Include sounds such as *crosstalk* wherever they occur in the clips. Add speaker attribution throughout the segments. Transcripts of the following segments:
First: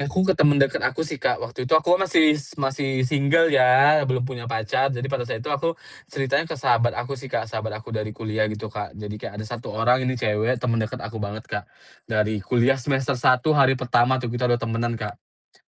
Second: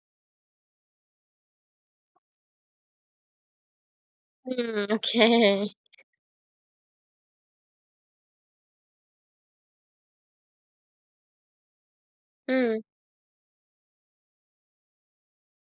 Speaker 1: Aku ke temen deket aku sih, Kak. Waktu itu aku kan masih masih single ya belum punya
Speaker 2: Mmm,
Speaker 1: pacar, jadi pada saat itu
Speaker 2: oke.
Speaker 1: aku ceritain ke sahabat aku sih, Kak. Sahabat aku dari kuliah gitu, Kak, jadi kayak ada 1 orang ini cewek temen deket aku banget, Kak, dari kuliah
Speaker 2: Mmm.
Speaker 1: semester 1 hari pertama tuh kita udah temenan, Kak.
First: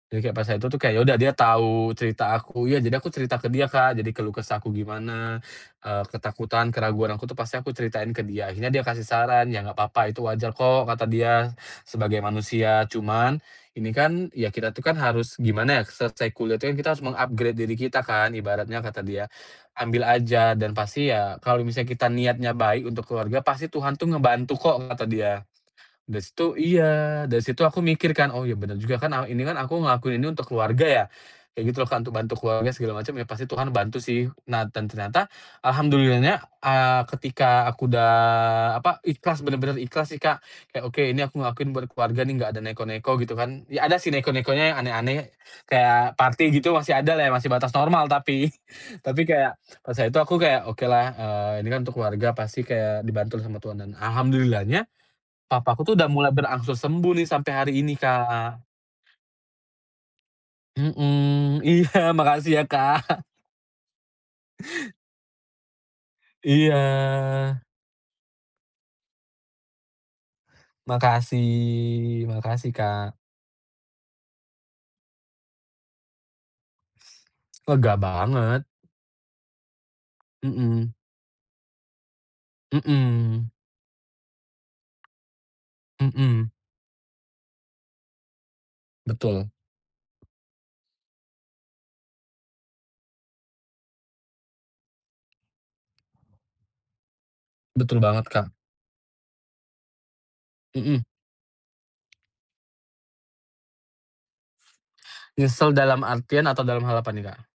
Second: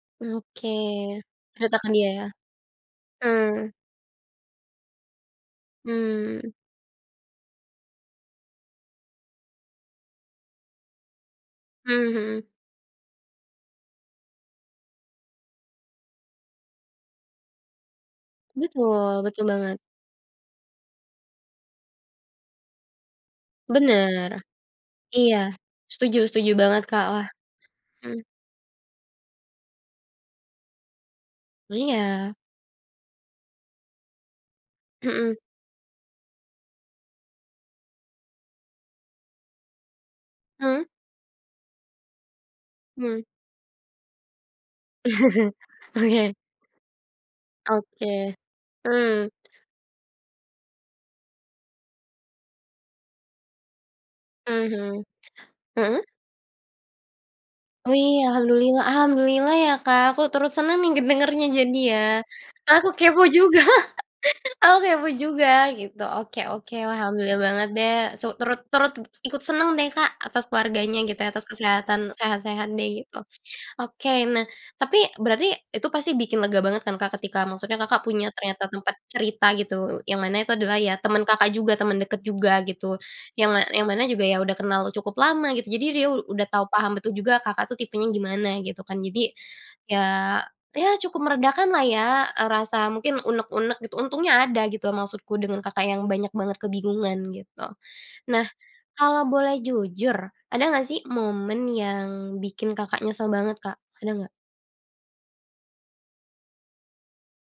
Speaker 1: Jadi pas itu
Speaker 2: Oke,
Speaker 1: tuh kayak ya udah dia
Speaker 2: cerita ke
Speaker 1: tahu
Speaker 2: dia ya?
Speaker 1: cerita aku, ya jadi aku cerita ke dia,
Speaker 2: Mmm.
Speaker 1: Kak, jadi keluh kesahku gimana, eee,
Speaker 2: Mmm.
Speaker 1: ketakutan, keraguan aku tuh pasti aku ceritain ke dia. Akhirnya dia kasih saran, "Ya gak papa, itu wajar kok," kata dia. "Sebagai
Speaker 2: Mhm.
Speaker 1: manusia, cuman ini kan ya kita tuh kan harus gimana ya, selesai kuliah tuh kan kita harus meng-upgrade diri kita kan ibaratnya," kata
Speaker 2: Betul
Speaker 1: dia,
Speaker 2: betul banget.
Speaker 1: "Ambil aja dan pasti ya kalau misalnya kita niatnya baik untuk keluarga, pasti Tuhan tuh
Speaker 2: Bener,
Speaker 1: ngebantu kok," kata
Speaker 2: iya.
Speaker 1: dia.
Speaker 2: Setuju
Speaker 1: Dari
Speaker 2: setuju
Speaker 1: situ
Speaker 2: banget, Kak,
Speaker 1: iya,
Speaker 2: wah.
Speaker 1: dari situ aku mikir
Speaker 2: Hmm.
Speaker 1: kan, "Oh, iya bener juga kan, eee, ini kan aku ngelakuin ini untuk keluarga ya," kayak gitulah, Kak, untuk
Speaker 2: Iya.
Speaker 1: bantu keluarga segala macem ya pasti Tuhan bantu sih. Nah dan ternyata
Speaker 2: Mhm.
Speaker 1: alhamdulillahnya, eee, ketika aku udah apa, ikhlas bener-bener ikhlas sih, Kak,
Speaker 2: Mmm.
Speaker 1: kayak, "Oke ini aku ngelakuin buat keluarga nih gak ada neko-neko,"
Speaker 2: Hmm.
Speaker 1: gitu kan, ya ada sih neko-nekonya yang aneh-aneh,
Speaker 2: *chuckles*
Speaker 1: kayak
Speaker 2: Oke.
Speaker 1: party gitu masih adalah ya, masih batas normal
Speaker 2: Oke,
Speaker 1: tapi. *chuckles* Tapi
Speaker 2: mmm.
Speaker 1: kayak, pas itu aku kayak, "Okelah, eee, ini kan untuk keluarga pasti kayak dibantu sama Tuhan," dan alhamdulillah-nya
Speaker 2: Mhm,
Speaker 1: papaku tuh
Speaker 2: heeh.
Speaker 1: udah mulai berangsur sembuh nih sampai hari ini,
Speaker 2: Wih,
Speaker 1: Kak.
Speaker 2: alhamdulillah alhamdulillah ya, Kak, aku turut seneng nih ngedengernya
Speaker 1: Mhm,
Speaker 2: jadi
Speaker 1: iya
Speaker 2: ya.
Speaker 1: makasih ya,
Speaker 2: Kak, aku
Speaker 1: Kak.
Speaker 2: kepo
Speaker 1: *chuckles*
Speaker 2: juga *chuckles* aku kepo juga gitu. Oke oke,
Speaker 1: Iya.
Speaker 2: alhamdulillah banget deh su turut turut ikut seneng deh, Kak, atas keluarganya gitu, atas kesehatan,
Speaker 1: Makasih,
Speaker 2: sehat-sehat
Speaker 1: makasih,
Speaker 2: deh.
Speaker 1: Kak.
Speaker 2: Ok oke, nah tapi berarti itu pasti bikin lega banget kan, Kak, ketika maksudnya
Speaker 1: Lega
Speaker 2: Kakak punya
Speaker 1: banget.
Speaker 2: ternyata tempat cerita gitu, yang mana itu adalah ya
Speaker 1: Mmm.
Speaker 2: temen Kakak juga, temen deket juga gitu
Speaker 1: Mmm.
Speaker 2: yang ma yang mana juga ya udah kenal cukup lama gitu, jadi dia udah
Speaker 1: Mmm.
Speaker 2: tahu paham betul juga Kakak tuh tipenya gimana gitu kan. Jadi
Speaker 1: Betul.
Speaker 2: ya ya cukup meredakanlah ya, eee, rasa mungkin unek-unek gitu, untungnya ada gitu maksudku dengan Kakak yang banyak banget kebingungan gitu.
Speaker 1: Betul banget,
Speaker 2: Nah
Speaker 1: Kak.
Speaker 2: kalau boleh jujur ada nggak sih
Speaker 1: Mmm.
Speaker 2: momen yang bikin Kakak nyesel banget, Kak, ada nggak?
Speaker 1: Nyesel dalam artian atau dalam hal apa nih, Kak?